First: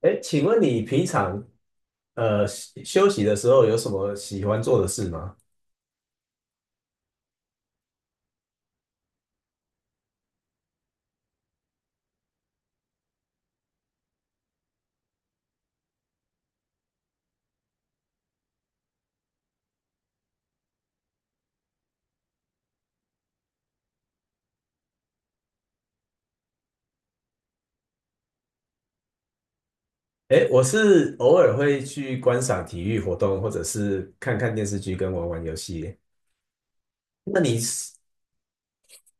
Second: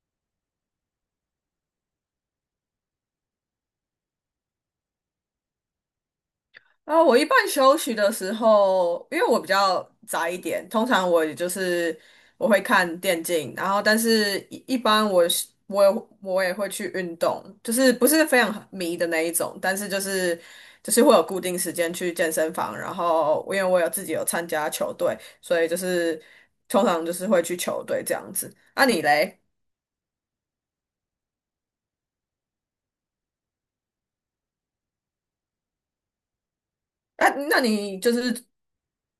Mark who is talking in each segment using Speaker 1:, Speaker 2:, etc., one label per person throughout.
Speaker 1: 哎，请问你平常休息的时候有什么喜欢做的事吗？
Speaker 2: 啊，我一般休息的时候，因为我比较宅一点，通常我也就是我会看电竞，然后但是一般我也会去运动，就是不是非常迷的那一种，但是就是会有固定时间去健身房，然后因为我自己有参加球队，所以就是通常就是会去球队这样子。那、你嘞？
Speaker 1: 哎，我是偶尔会去观赏体育活动，或者是看看电视剧跟玩玩游戏。
Speaker 2: 啊，
Speaker 1: 那你
Speaker 2: 那
Speaker 1: 是，
Speaker 2: 你就是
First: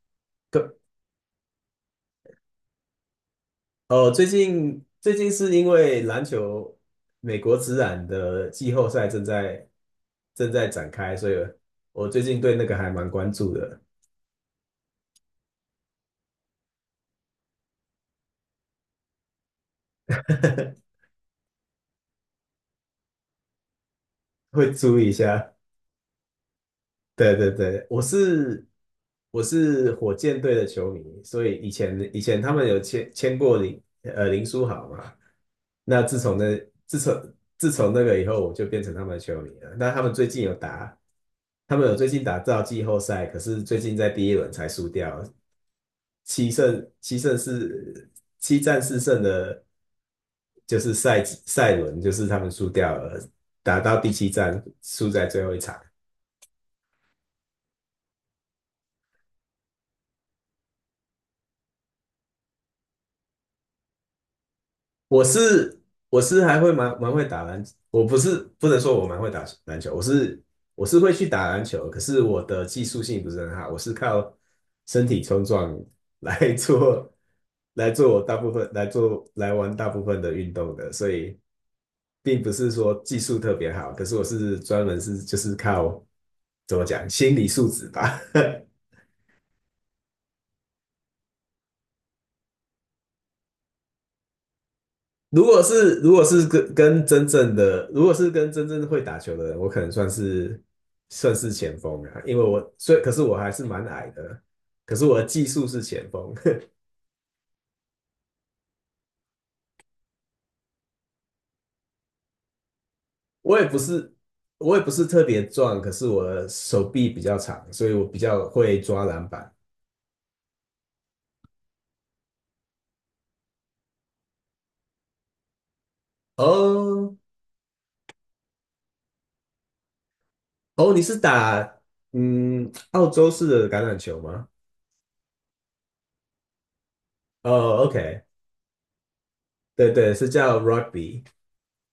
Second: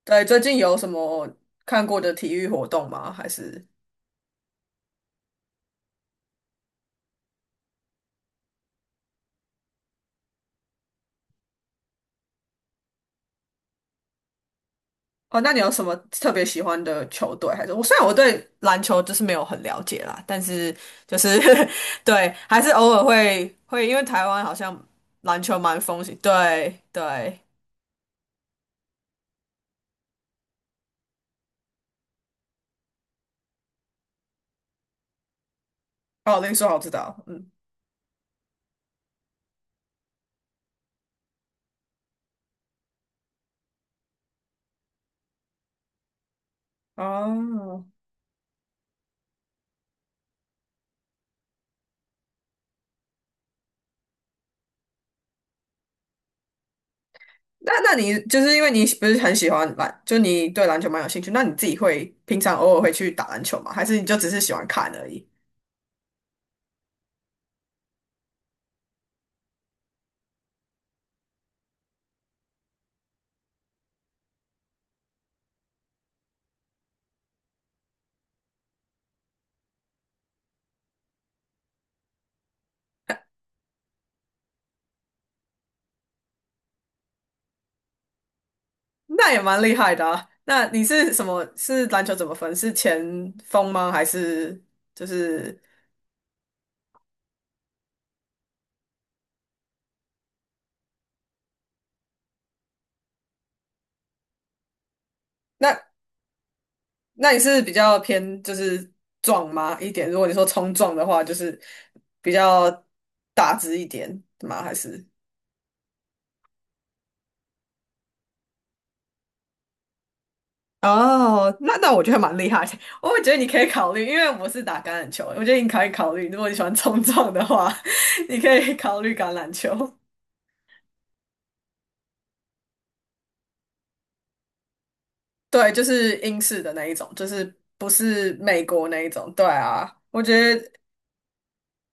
Speaker 2: 对最近
Speaker 1: 可
Speaker 2: 有什么看过的体育活动吗？还是？
Speaker 1: 哦，最近是因为篮球美国职篮的季后赛正在展开，所以我最近对那个还蛮关注的，
Speaker 2: 哦，那你有什么特别喜欢的球队？还是虽然我对篮球就是没有很了解啦，但是 就是 对，还是偶尔会，因为台湾好
Speaker 1: 会
Speaker 2: 像
Speaker 1: 注意一
Speaker 2: 篮
Speaker 1: 下。
Speaker 2: 球蛮风行。对
Speaker 1: 对
Speaker 2: 对，
Speaker 1: 对对，我是火箭队的球迷，所以以前他们有签过林林书豪嘛，那自从
Speaker 2: 哦，林
Speaker 1: 那
Speaker 2: 书豪知
Speaker 1: 自
Speaker 2: 道，
Speaker 1: 从
Speaker 2: 嗯，
Speaker 1: 自从那个以后，我就变成他们的球迷了。那他们最近有打，他们有最近打到季后赛，可是最近在第一轮才输掉，七胜七胜
Speaker 2: 哦，
Speaker 1: 四七战四胜的，就是赛季赛轮，就是他们输掉了，打到第七战输在最后一场。
Speaker 2: 那你就是因为你不是很喜欢篮，就你对篮球蛮有兴趣，那你自己会平常偶尔会去打篮球吗？还是你就只是喜欢看而
Speaker 1: 我
Speaker 2: 已？
Speaker 1: 是我是还会蛮蛮会打篮，我不是不能说我蛮会打篮球，我是会去打篮球，可是我的技术性不是很好，我是靠身体冲撞来 做大部分的运动的，所以并不是说技术特别好，可是我是专门是就是靠怎么讲心理素质吧，
Speaker 2: 那也蛮厉害的啊。那你是什么？是篮球怎么分？是前锋吗？还是就是？
Speaker 1: 如果是跟真正会打球的人，我可能算是前锋啊，因为我所以可是我还是蛮矮的，可是我的技术
Speaker 2: 那
Speaker 1: 是前锋，
Speaker 2: 那你是比较偏就是壮吗一点？如果你说冲撞的话，就是比较 大
Speaker 1: 我也不
Speaker 2: 只一
Speaker 1: 是
Speaker 2: 点吗？还
Speaker 1: 我也不是
Speaker 2: 是？
Speaker 1: 特别壮，可是我的手臂比较长，所以我比较会抓篮板。
Speaker 2: 哦，那我觉得蛮厉害的 我会觉得你可以考虑，因为我是打橄榄球，我觉得你可以考虑，如果你喜欢冲
Speaker 1: 哦
Speaker 2: 撞的话，你可以考虑橄榄球。
Speaker 1: 哦，你是打澳洲式的橄榄球吗？
Speaker 2: 对，就是英式的那一种，就是
Speaker 1: 哦
Speaker 2: 不
Speaker 1: ，OK，
Speaker 2: 是美国那一种。对
Speaker 1: 对
Speaker 2: 啊，
Speaker 1: 对，
Speaker 2: 我
Speaker 1: 是
Speaker 2: 觉
Speaker 1: 叫
Speaker 2: 得
Speaker 1: rugby，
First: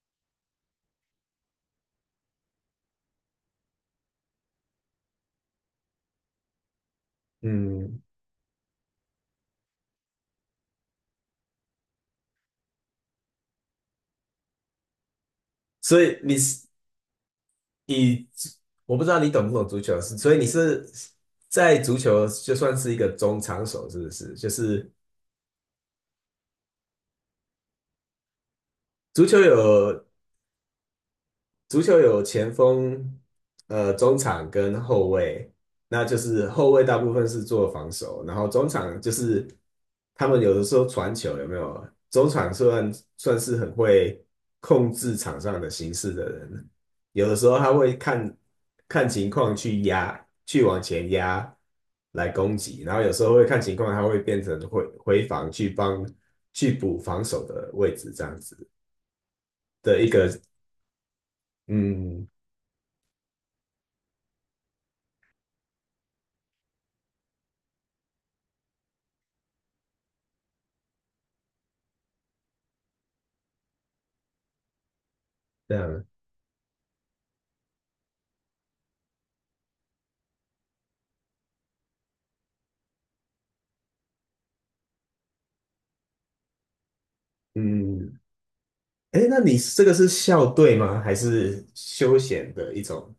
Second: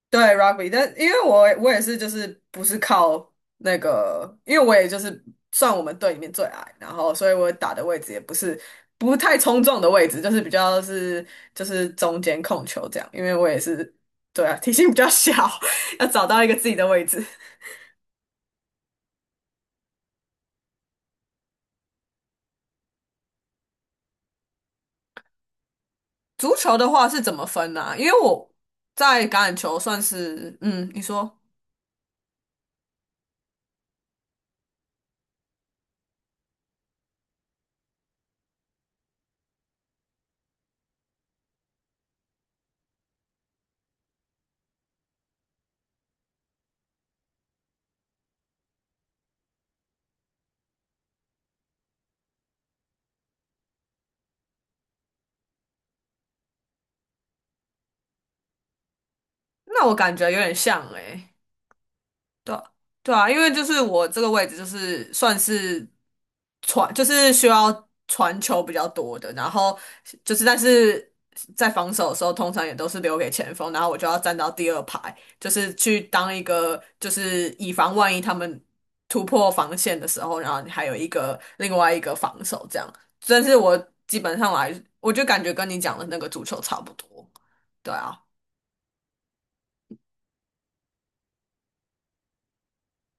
Speaker 2: 对 rugby，但因为我也是就是不是靠那个，因为我也就是算我们队里面最矮，然后所以我打的位
Speaker 1: 嗯，
Speaker 2: 置也不是不太冲撞的位置，就是比较是就是中间控球这样，因为我也是对啊，体型比较小，
Speaker 1: 所
Speaker 2: 要
Speaker 1: 以
Speaker 2: 找
Speaker 1: 你
Speaker 2: 到一个
Speaker 1: 是
Speaker 2: 自己的位置。
Speaker 1: 你我不知道你懂不懂足球，是所以你是在足球就算是一个中场手，是不是？就是
Speaker 2: 足球的话是怎么分呢、因为我
Speaker 1: 足
Speaker 2: 在
Speaker 1: 球
Speaker 2: 橄榄球算
Speaker 1: 有
Speaker 2: 是嗯，你说，
Speaker 1: 足球有前锋、中场跟后卫，那就是后卫大部分是做防守，然后中场就是他们有的时候传球有没有？中场算算是很会控制场上的形势的人，有的时候他会看情况去压，去往前压来攻击，然后有时候会看情况，他会变成回防去帮去补防守的位置这样子
Speaker 2: 那我
Speaker 1: 的一
Speaker 2: 感
Speaker 1: 个，
Speaker 2: 觉有点像诶、
Speaker 1: 嗯，
Speaker 2: 对啊对啊，因为就是我这个位置就是算是传，就是需要传球比较多的，然后就是但是在防守的时候，通常也都是留给前锋，然后我就要站到第二排，就是
Speaker 1: 这
Speaker 2: 去
Speaker 1: 样。
Speaker 2: 当一个就是以防万一他们突破防线的时候，然后你还有一个另外一个防守这样。但是我基本上来，我就感觉跟你讲的那个足球差不多，对
Speaker 1: 嗯，
Speaker 2: 啊。
Speaker 1: 哎，那你这个是校队吗？还是休闲的一种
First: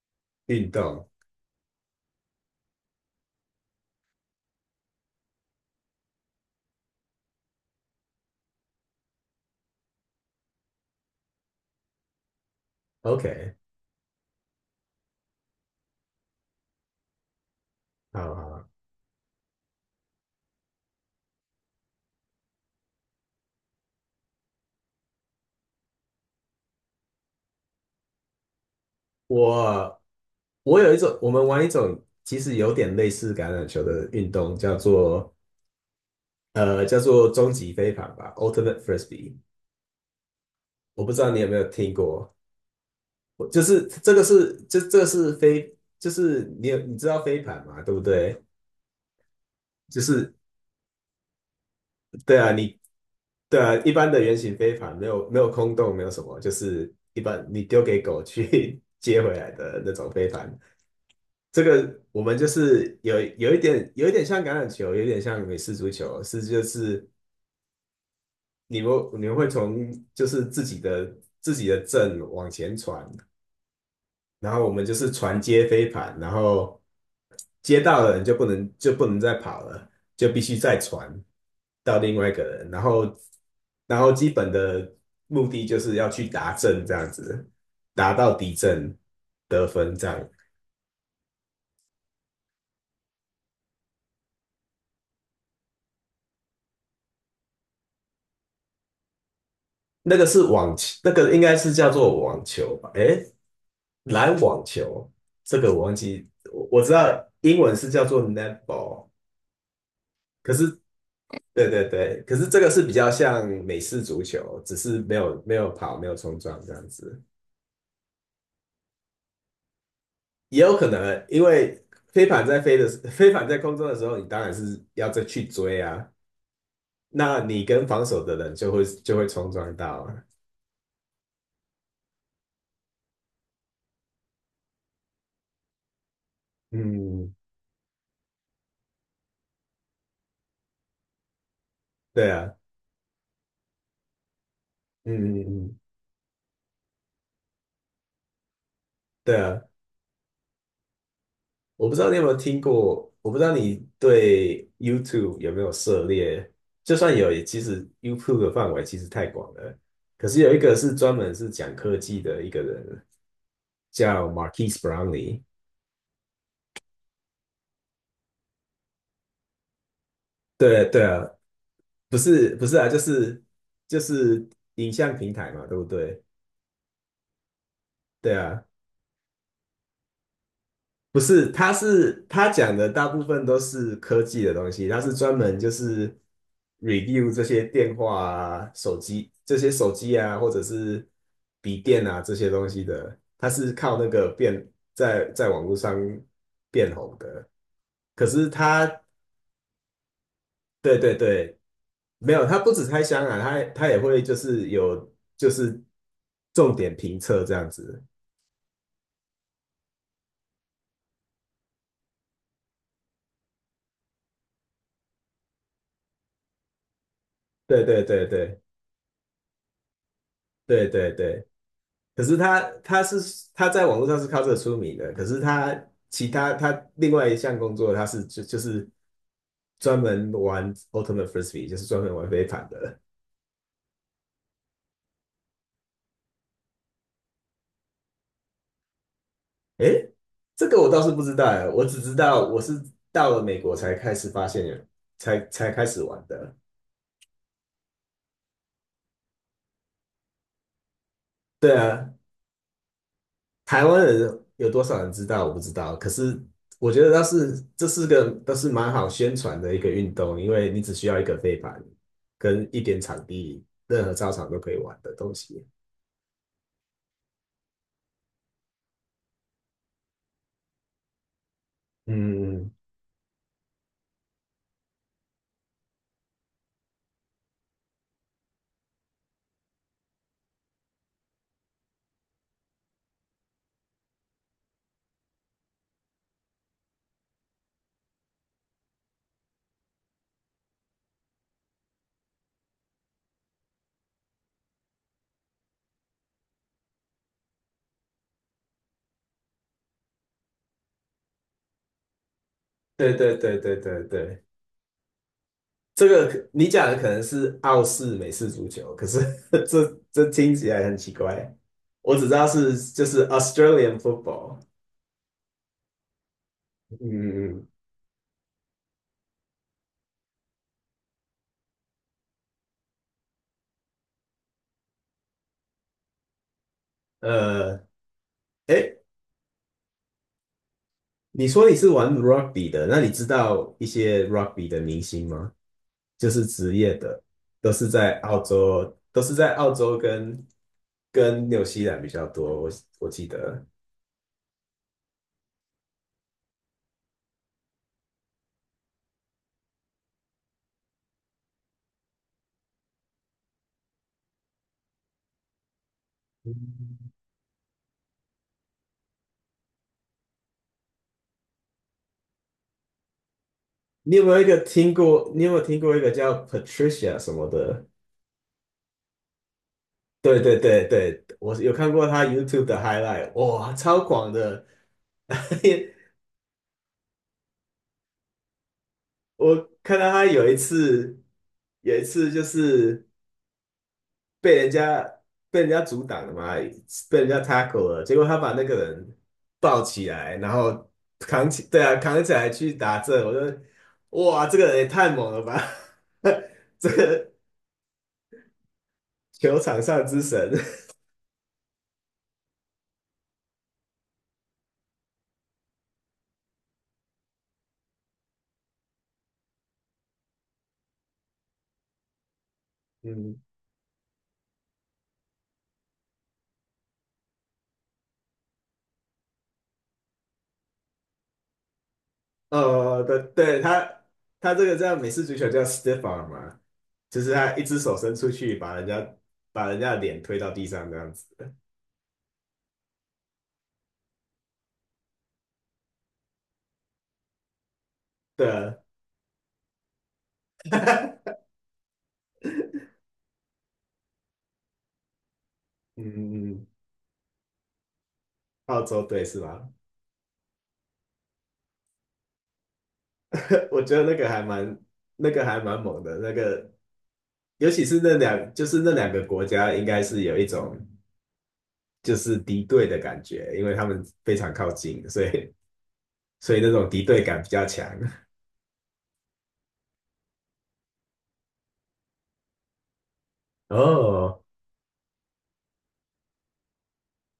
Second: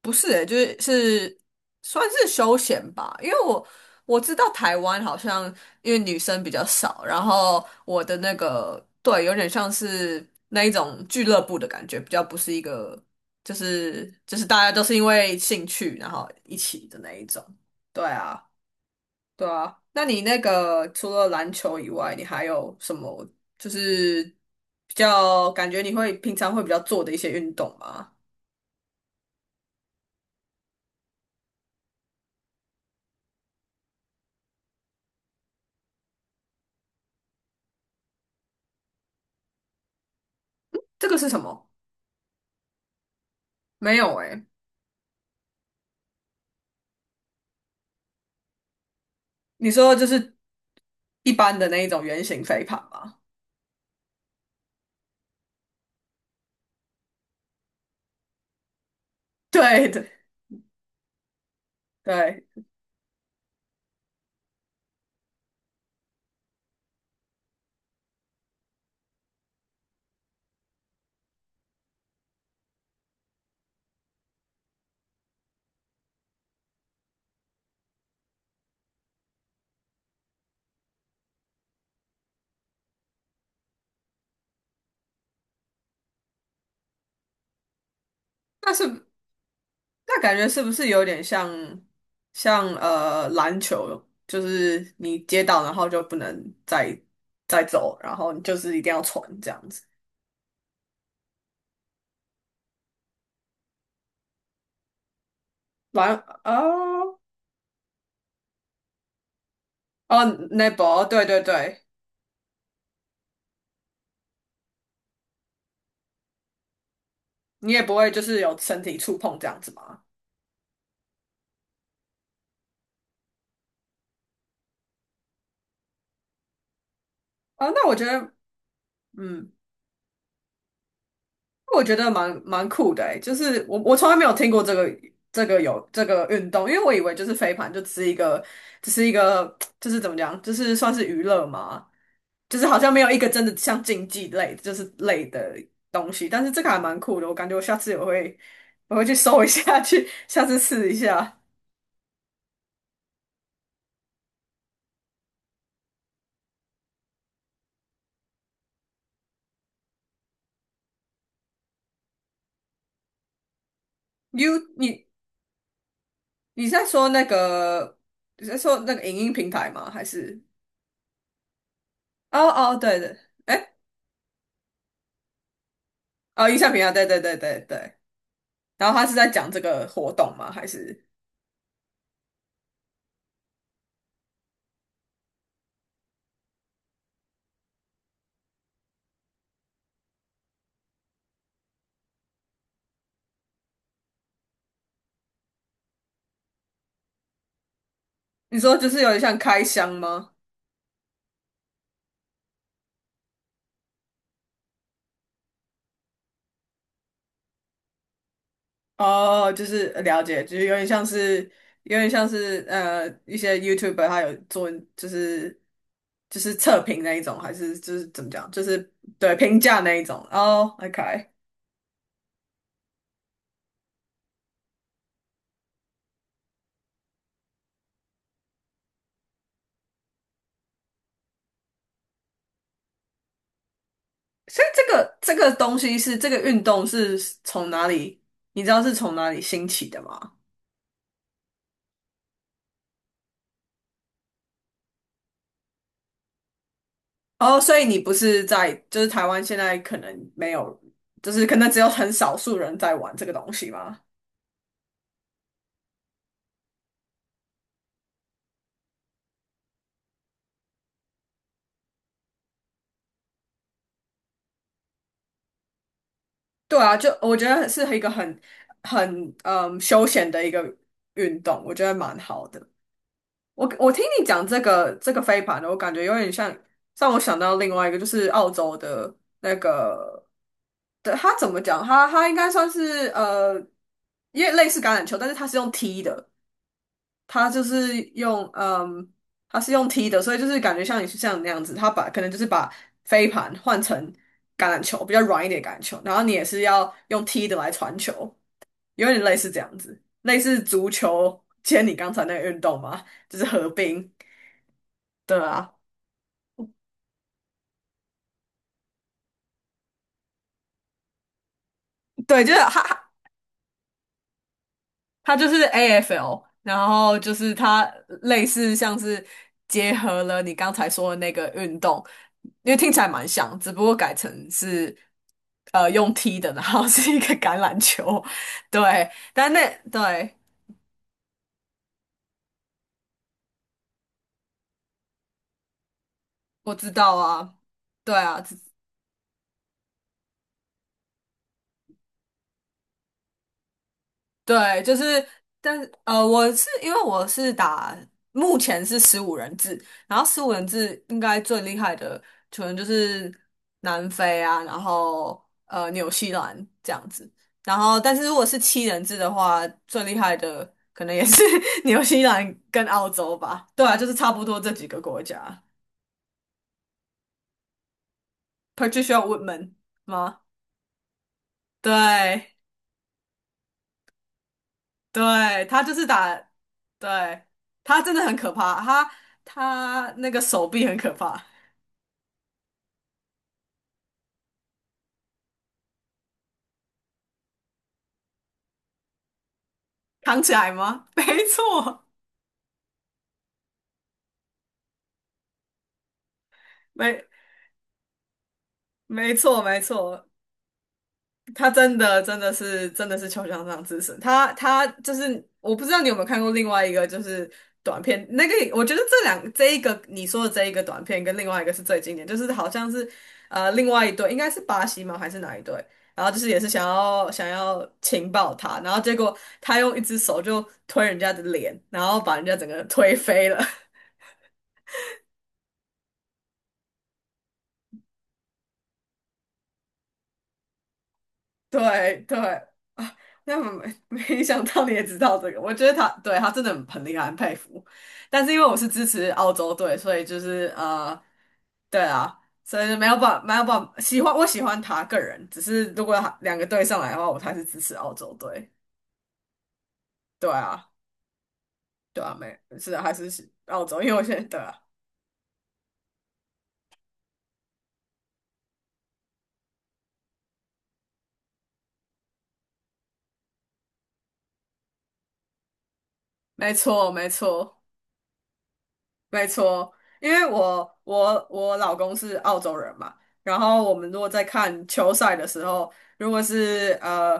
Speaker 2: 不是欸，就
Speaker 1: 运
Speaker 2: 是
Speaker 1: 动
Speaker 2: 是算是休闲吧，因为我知道台湾好像因为女生比较少，然后我的那个对，有点像是那一种俱乐部的感觉，比较不是一个就
Speaker 1: ？OK，
Speaker 2: 是就是大家都是因为兴趣然后一起的那一种。对
Speaker 1: 好
Speaker 2: 啊，
Speaker 1: 好，
Speaker 2: 对啊。那你那个除了篮球以外，你还有什么就是比较感觉你会平常会比较做的一些运动吗？
Speaker 1: 我我有一种，我们玩一种其实有点类似橄榄球的运动，叫做叫做终极飞盘吧，Ultimate Frisbee。我
Speaker 2: 这
Speaker 1: 不
Speaker 2: 个
Speaker 1: 知
Speaker 2: 是
Speaker 1: 道你
Speaker 2: 什
Speaker 1: 有没有
Speaker 2: 么？
Speaker 1: 听过，我就是
Speaker 2: 没
Speaker 1: 这
Speaker 2: 有
Speaker 1: 个
Speaker 2: 诶、
Speaker 1: 是这个是飞，就是你知道飞盘嘛，对不对？
Speaker 2: 你说
Speaker 1: 就
Speaker 2: 就
Speaker 1: 是
Speaker 2: 是一般的那一种圆
Speaker 1: 对
Speaker 2: 形
Speaker 1: 啊，
Speaker 2: 飞盘吗？
Speaker 1: 对啊，一般的圆形飞盘没有空洞，没有什么，就是一般你丢给狗去 接回来 的
Speaker 2: 对
Speaker 1: 那种
Speaker 2: 对
Speaker 1: 飞盘。这个我们
Speaker 2: 对，
Speaker 1: 就是有一点像橄榄球，有一点像美式足球，是就是你们会从就是自己的阵往前传，然后我们就是传接飞盘，然后接到的人就不能再跑了，就必须再传到另外一个人，然后基本的目的就是要去达阵这样子，达到敌
Speaker 2: 那
Speaker 1: 阵
Speaker 2: 是
Speaker 1: 得分这
Speaker 2: 那
Speaker 1: 样。
Speaker 2: 感觉是不是有点像像篮球，就是你接到然后就不能再走，然后你就是一定要传这样子。
Speaker 1: 那个是网球，那个应该是叫做网球吧？诶，篮网球，这个我忘
Speaker 2: 篮
Speaker 1: 记，我知道
Speaker 2: 哦
Speaker 1: 英文是叫做 netball，
Speaker 2: 哦
Speaker 1: 可是
Speaker 2: 那波，对对
Speaker 1: 对
Speaker 2: 对，
Speaker 1: 对对，可是这个是比较像美式足球，只是没有跑，没有冲撞这样子。
Speaker 2: 你也不会就是有身体触碰这样子吗？
Speaker 1: 也有可能，因为飞盘在空中的时候，你当然是要再去追啊，那你
Speaker 2: 啊、
Speaker 1: 跟
Speaker 2: 那我
Speaker 1: 防
Speaker 2: 觉
Speaker 1: 守
Speaker 2: 得
Speaker 1: 的人就会冲
Speaker 2: 嗯。
Speaker 1: 撞到啊。
Speaker 2: 我觉得蛮酷的欸，就是我从来没有听过这个有这个运动，因为我以为就
Speaker 1: 嗯，
Speaker 2: 是飞盘就只是一个就是怎么讲，就是算是娱乐嘛，
Speaker 1: 对啊，
Speaker 2: 就是好像没有一个真的像竞技类就是类
Speaker 1: 嗯嗯
Speaker 2: 的
Speaker 1: 嗯，
Speaker 2: 东西，但是这个还蛮酷的，我感觉我下次我会去
Speaker 1: 对
Speaker 2: 搜一
Speaker 1: 啊。
Speaker 2: 下，去下次试一下。
Speaker 1: 我不知道你有没有听过，我不知道你对 YouTube 有没有涉猎。就算有，也其实 YouTube 的范围其实太广了。可是有一个是专门是讲科技的一个人，叫
Speaker 2: 你
Speaker 1: Marquise
Speaker 2: 你
Speaker 1: Brownlee。
Speaker 2: 你在说那个在说那个影音平台吗？还是
Speaker 1: 对对啊，不
Speaker 2: 哦
Speaker 1: 是不
Speaker 2: 哦
Speaker 1: 是啊，就
Speaker 2: 对对，
Speaker 1: 是
Speaker 2: 哎
Speaker 1: 就是影像平台嘛，对不对？
Speaker 2: 哦影像平台，对对对对对。
Speaker 1: 对啊，
Speaker 2: 然后他是在讲这个活动吗？还是
Speaker 1: 不是，他讲的大部分都是科技的东西，他是专门就是 review 这些电话啊、手机这些手机啊，或者是笔电啊这些东西的，他是靠那个变在网络上变红的。可是
Speaker 2: 你说
Speaker 1: 他，
Speaker 2: 就是有点像开箱吗？
Speaker 1: 对对对，没有，他不止开箱啊，他也会就是有就是重点评测这样子。
Speaker 2: 哦，就是了解，就是有点像是一些 YouTuber 他有做就是就是测评那一种，还是
Speaker 1: 对
Speaker 2: 就
Speaker 1: 对
Speaker 2: 是怎
Speaker 1: 对
Speaker 2: 么讲，
Speaker 1: 对
Speaker 2: 就是对评价那一种。哦
Speaker 1: 对对
Speaker 2: ，OK，
Speaker 1: 对。可是他在网络上是靠这个出名的，可是他其他他另外一项工作他是就是专门玩 Ultimate Frisbee，就是专门玩飞盘的。
Speaker 2: 所以这个东西是这个运动是从哪里？你知道是从哪里兴起的
Speaker 1: 诶，
Speaker 2: 吗？
Speaker 1: 这个我倒是不知道哎，我只知道我是到了美国才开始发现有，才开始玩的。
Speaker 2: 哦，所以你不是在，就是台湾现在可能没有，就是可能
Speaker 1: 对
Speaker 2: 只有很
Speaker 1: 啊，
Speaker 2: 少数人在玩这个东西
Speaker 1: 台
Speaker 2: 吗？
Speaker 1: 湾人有多少人知道我不知道，可是我觉得倒是这都是蛮好宣传的一个运动，因为你只需要一个飞盘跟一点场地，任何操场都可以玩的东西。
Speaker 2: 对啊，就我觉得是一个很嗯休闲的一个运动，我觉得蛮好的。
Speaker 1: 嗯，
Speaker 2: 我听你讲这个飞盘的，我感觉有点像让我想到另外一个，就是澳洲的那个的，它怎么讲？他应该算是，因为类似橄榄球，但是他是用踢的，他就是用嗯，他是用踢的，所以就是感觉像像你那样子，他把可能就是把飞盘换成橄榄球，比较软一点的橄榄球，然后你也是要用踢的来传球。有点类似这样子，类似足球兼你刚才那个运动嘛，
Speaker 1: 对对
Speaker 2: 就是
Speaker 1: 对
Speaker 2: 合
Speaker 1: 对对
Speaker 2: 并。
Speaker 1: 对，
Speaker 2: 对啊，
Speaker 1: 这个你讲的可能是澳式美式足球，可是 这听起来很奇怪。我只知
Speaker 2: 对，
Speaker 1: 道
Speaker 2: 就是
Speaker 1: 就
Speaker 2: 它，
Speaker 1: 是 Australian football。嗯
Speaker 2: 它就是 AFL，然后就是
Speaker 1: 嗯
Speaker 2: 它类似像是结合了你刚才说的那个运动，因为听起来蛮像，只不过改成是用踢的，然后是一个
Speaker 1: 嗯，
Speaker 2: 橄榄球，
Speaker 1: 诶，
Speaker 2: 对，但那对
Speaker 1: 你说你是玩 rugby 的，那你知道一些 rugby 的明星吗？就是
Speaker 2: 我
Speaker 1: 职
Speaker 2: 知
Speaker 1: 业
Speaker 2: 道
Speaker 1: 的，
Speaker 2: 啊，
Speaker 1: 都是
Speaker 2: 对
Speaker 1: 在澳
Speaker 2: 啊，
Speaker 1: 洲，跟纽西兰比较多。我记得，
Speaker 2: 对，就是，但是，我是因为我是打，目前是十五人制，然后十五人制应该最厉害的可能就是南非啊，然后纽西兰这样
Speaker 1: 嗯，
Speaker 2: 子，然后但是如果是七人制的话，最厉害的可能也是 纽西兰跟澳洲吧，对啊，就是
Speaker 1: 你有没
Speaker 2: 差
Speaker 1: 有
Speaker 2: 不
Speaker 1: 一个
Speaker 2: 多这几
Speaker 1: 听
Speaker 2: 个国
Speaker 1: 过？你有没
Speaker 2: 家
Speaker 1: 有听过一个叫 Patricia 什么的？
Speaker 2: ，Patricia Woodman
Speaker 1: 对
Speaker 2: 吗？
Speaker 1: 对对对，我有看过他
Speaker 2: 对。
Speaker 1: YouTube 的 highlight，哇，超广的！
Speaker 2: 对，他就是打，对，他真的很可怕，他
Speaker 1: 我看到
Speaker 2: 他
Speaker 1: 他
Speaker 2: 那个
Speaker 1: 有一
Speaker 2: 手臂很可
Speaker 1: 次，
Speaker 2: 怕，
Speaker 1: 有一次就是被人家阻挡了嘛，被人家 tackle 了，结果他把那个人抱起来，
Speaker 2: 扛
Speaker 1: 然
Speaker 2: 起来
Speaker 1: 后
Speaker 2: 吗？没
Speaker 1: 扛起，对啊，
Speaker 2: 错，
Speaker 1: 扛起来去打这，我就哇，这个人也太猛了吧，这
Speaker 2: 没
Speaker 1: 个
Speaker 2: 没
Speaker 1: 球
Speaker 2: 错
Speaker 1: 场
Speaker 2: 没
Speaker 1: 上之
Speaker 2: 错，
Speaker 1: 神，
Speaker 2: 他真的是球场上之神，他就是我不知道你有没有看过另外一个就是短片，那个我觉得这一个你说的这一个短片跟另外一个是最经典，就是好像 是
Speaker 1: 嗯，
Speaker 2: 另外一对，应该是巴西吗还是哪一对？然后就是也是想要情报他，然后结果他用一只手就推人家的脸，然后把人家整个人推
Speaker 1: 对，
Speaker 2: 飞了。
Speaker 1: 对，他这个叫美式足球叫 stiff arm 嘛，就是他一只手伸出去，把人家的脸推到地上这样子，
Speaker 2: 对对啊，那么没 没想到你也知道这个，我觉得他真的很厉害，很佩服。但
Speaker 1: 对
Speaker 2: 是因为
Speaker 1: 啊，
Speaker 2: 我是支持澳洲队，所以就是，对啊，所以就没有办法喜欢我喜欢他个人，只是
Speaker 1: 嗯
Speaker 2: 如果他
Speaker 1: 嗯
Speaker 2: 两
Speaker 1: 嗯，
Speaker 2: 个队上来的话，我还是支持澳洲队。
Speaker 1: 澳洲队是吧？
Speaker 2: 对啊，对啊，没是的，还是喜
Speaker 1: 我
Speaker 2: 澳
Speaker 1: 觉
Speaker 2: 洲，
Speaker 1: 得
Speaker 2: 因为我现在对啊，
Speaker 1: 那个还蛮猛的，那个尤其是就是那两个国家应该是有一种就是敌对的感觉，因为他们非常靠近，所以那
Speaker 2: 没
Speaker 1: 种敌
Speaker 2: 错
Speaker 1: 对
Speaker 2: 没
Speaker 1: 感比较
Speaker 2: 错。
Speaker 1: 强。
Speaker 2: 没错，因为我老公是澳洲人嘛，然后我们如果
Speaker 1: 哦，
Speaker 2: 在看球赛的时候，如果是，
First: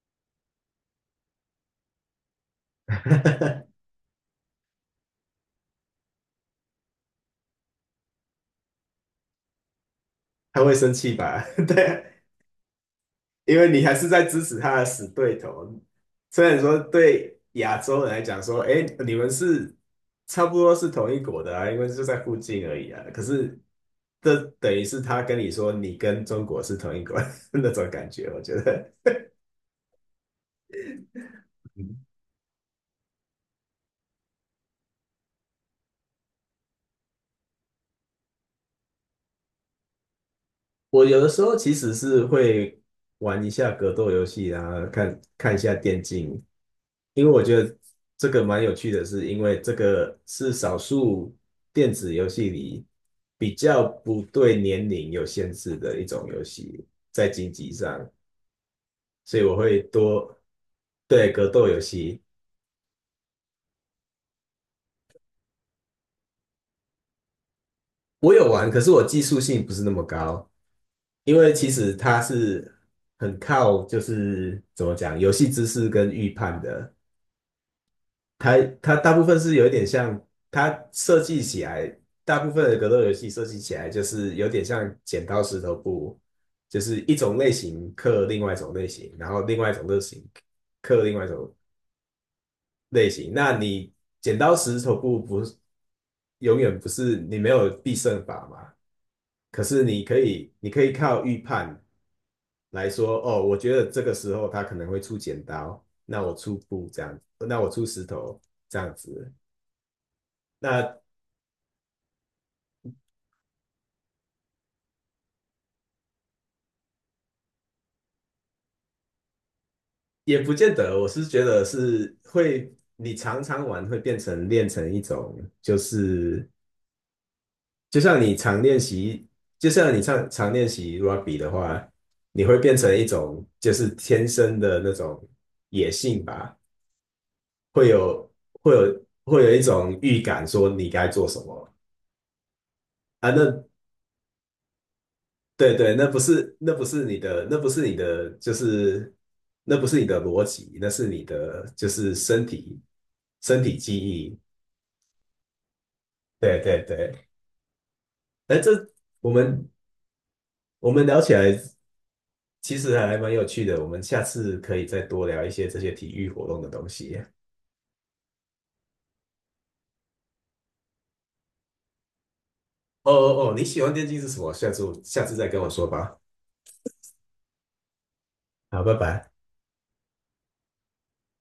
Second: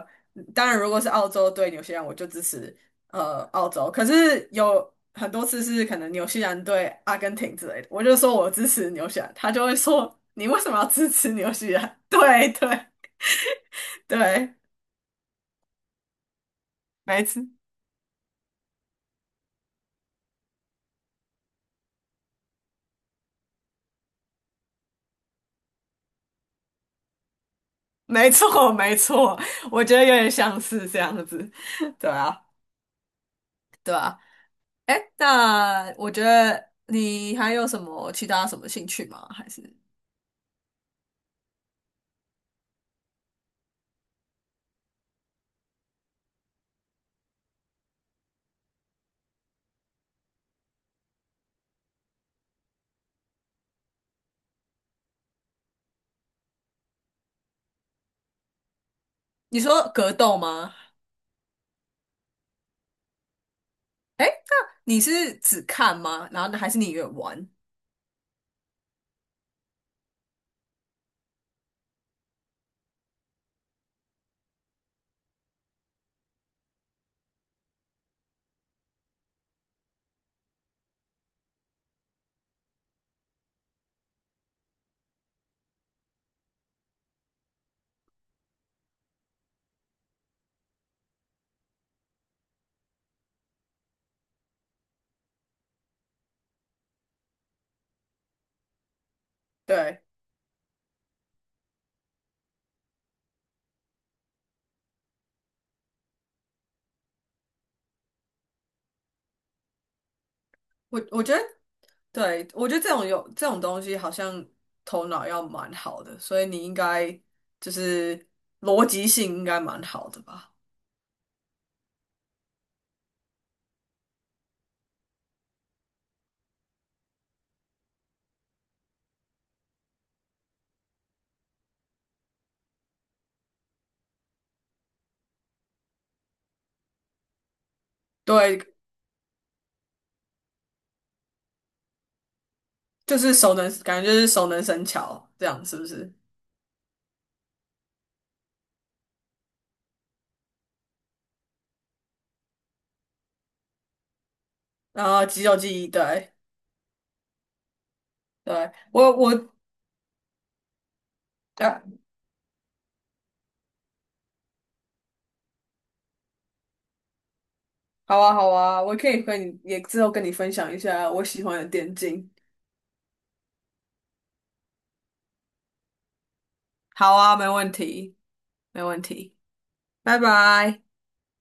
Speaker 2: 当然如果是澳洲对纽西兰，我就支持澳 洲。可是有很多次是可能纽西兰对阿根廷之类的，我就说我支持纽西兰，他就会说你为
Speaker 1: 他
Speaker 2: 什
Speaker 1: 会
Speaker 2: 么要
Speaker 1: 生
Speaker 2: 支
Speaker 1: 气
Speaker 2: 持
Speaker 1: 吧？
Speaker 2: 纽 西
Speaker 1: 对
Speaker 2: 兰？
Speaker 1: 啊，
Speaker 2: 对对
Speaker 1: 因为你还是在支
Speaker 2: 对，
Speaker 1: 持他的死对头。虽然说
Speaker 2: 没
Speaker 1: 对
Speaker 2: 错
Speaker 1: 亚洲人来讲说，哎，你们是差不多是同一国的啊，因为就在附近而已啊。可是这等于是他跟你说，你跟中国是同一国 那种感觉，
Speaker 2: 没
Speaker 1: 我觉
Speaker 2: 错
Speaker 1: 得。
Speaker 2: 没错，我觉得有点像是这样子，对啊对啊。哎，那我觉得你还有什么其他什么兴趣吗？还是
Speaker 1: 我有的时候其实是会玩一下格斗游戏啊，看看一下电竞，因为我觉得这个蛮有趣的是，因为这个是少数电子游戏里比较不对年龄有限制的一种游戏，在经济上，所以我
Speaker 2: 你
Speaker 1: 会
Speaker 2: 说格斗
Speaker 1: 多，
Speaker 2: 吗？
Speaker 1: 对，格斗游戏，
Speaker 2: 哎，那你是只看吗？然后呢还是你也玩？
Speaker 1: 我有玩，可是我技术性不是那么高，因为其实它是很靠就是怎么讲，游戏知识跟预判的。它它大部分是有一点像，它设计起来，大部分的格斗游戏设计起来就是有点像剪刀石头布，就是一种类型克另外一种类型，然后另外一种类型克另外一种类型。那你剪刀石头布不是永远不是你没有必胜法嘛？可是
Speaker 2: 对，
Speaker 1: 你可以靠预判来说，哦，我觉得这个时候他可能会出剪刀，那我出布这样，子，那我出石头这样子。那
Speaker 2: 我觉得，对，我觉得这种有这种东西，好像头脑要蛮好的，所以你应该就是逻辑性应该蛮好的
Speaker 1: 也
Speaker 2: 吧？
Speaker 1: 不见得，我是觉得是会，你常常玩会变成练成一种，就像你常练习，就像你常常练习 rugby 的话，你会变成一种就是天生的那种野性吧，会有
Speaker 2: 对，
Speaker 1: 会有一种预感说你该做什么
Speaker 2: 就
Speaker 1: 啊？
Speaker 2: 是熟
Speaker 1: 那
Speaker 2: 能，感觉就是熟能生巧这样，
Speaker 1: 对
Speaker 2: 是不
Speaker 1: 对，
Speaker 2: 是？
Speaker 1: 那不是你的，就是那不是你的逻辑，那是你的就是身体记忆。
Speaker 2: 然后肌肉记忆，对
Speaker 1: 对对对，哎，
Speaker 2: 对，我
Speaker 1: 我
Speaker 2: 我。
Speaker 1: 们我们聊起来
Speaker 2: 呃
Speaker 1: 其实还蛮有趣的，我们下次可以再多聊一些这些体育活动的东西。
Speaker 2: 好啊，好啊，我可以和你也之后跟你分享一下我喜欢的电竞。
Speaker 1: 哦哦哦，你喜欢电竞是什么？下次再跟我说吧。
Speaker 2: 好啊，没问题，没
Speaker 1: 好，拜
Speaker 2: 问
Speaker 1: 拜。
Speaker 2: 题，拜拜。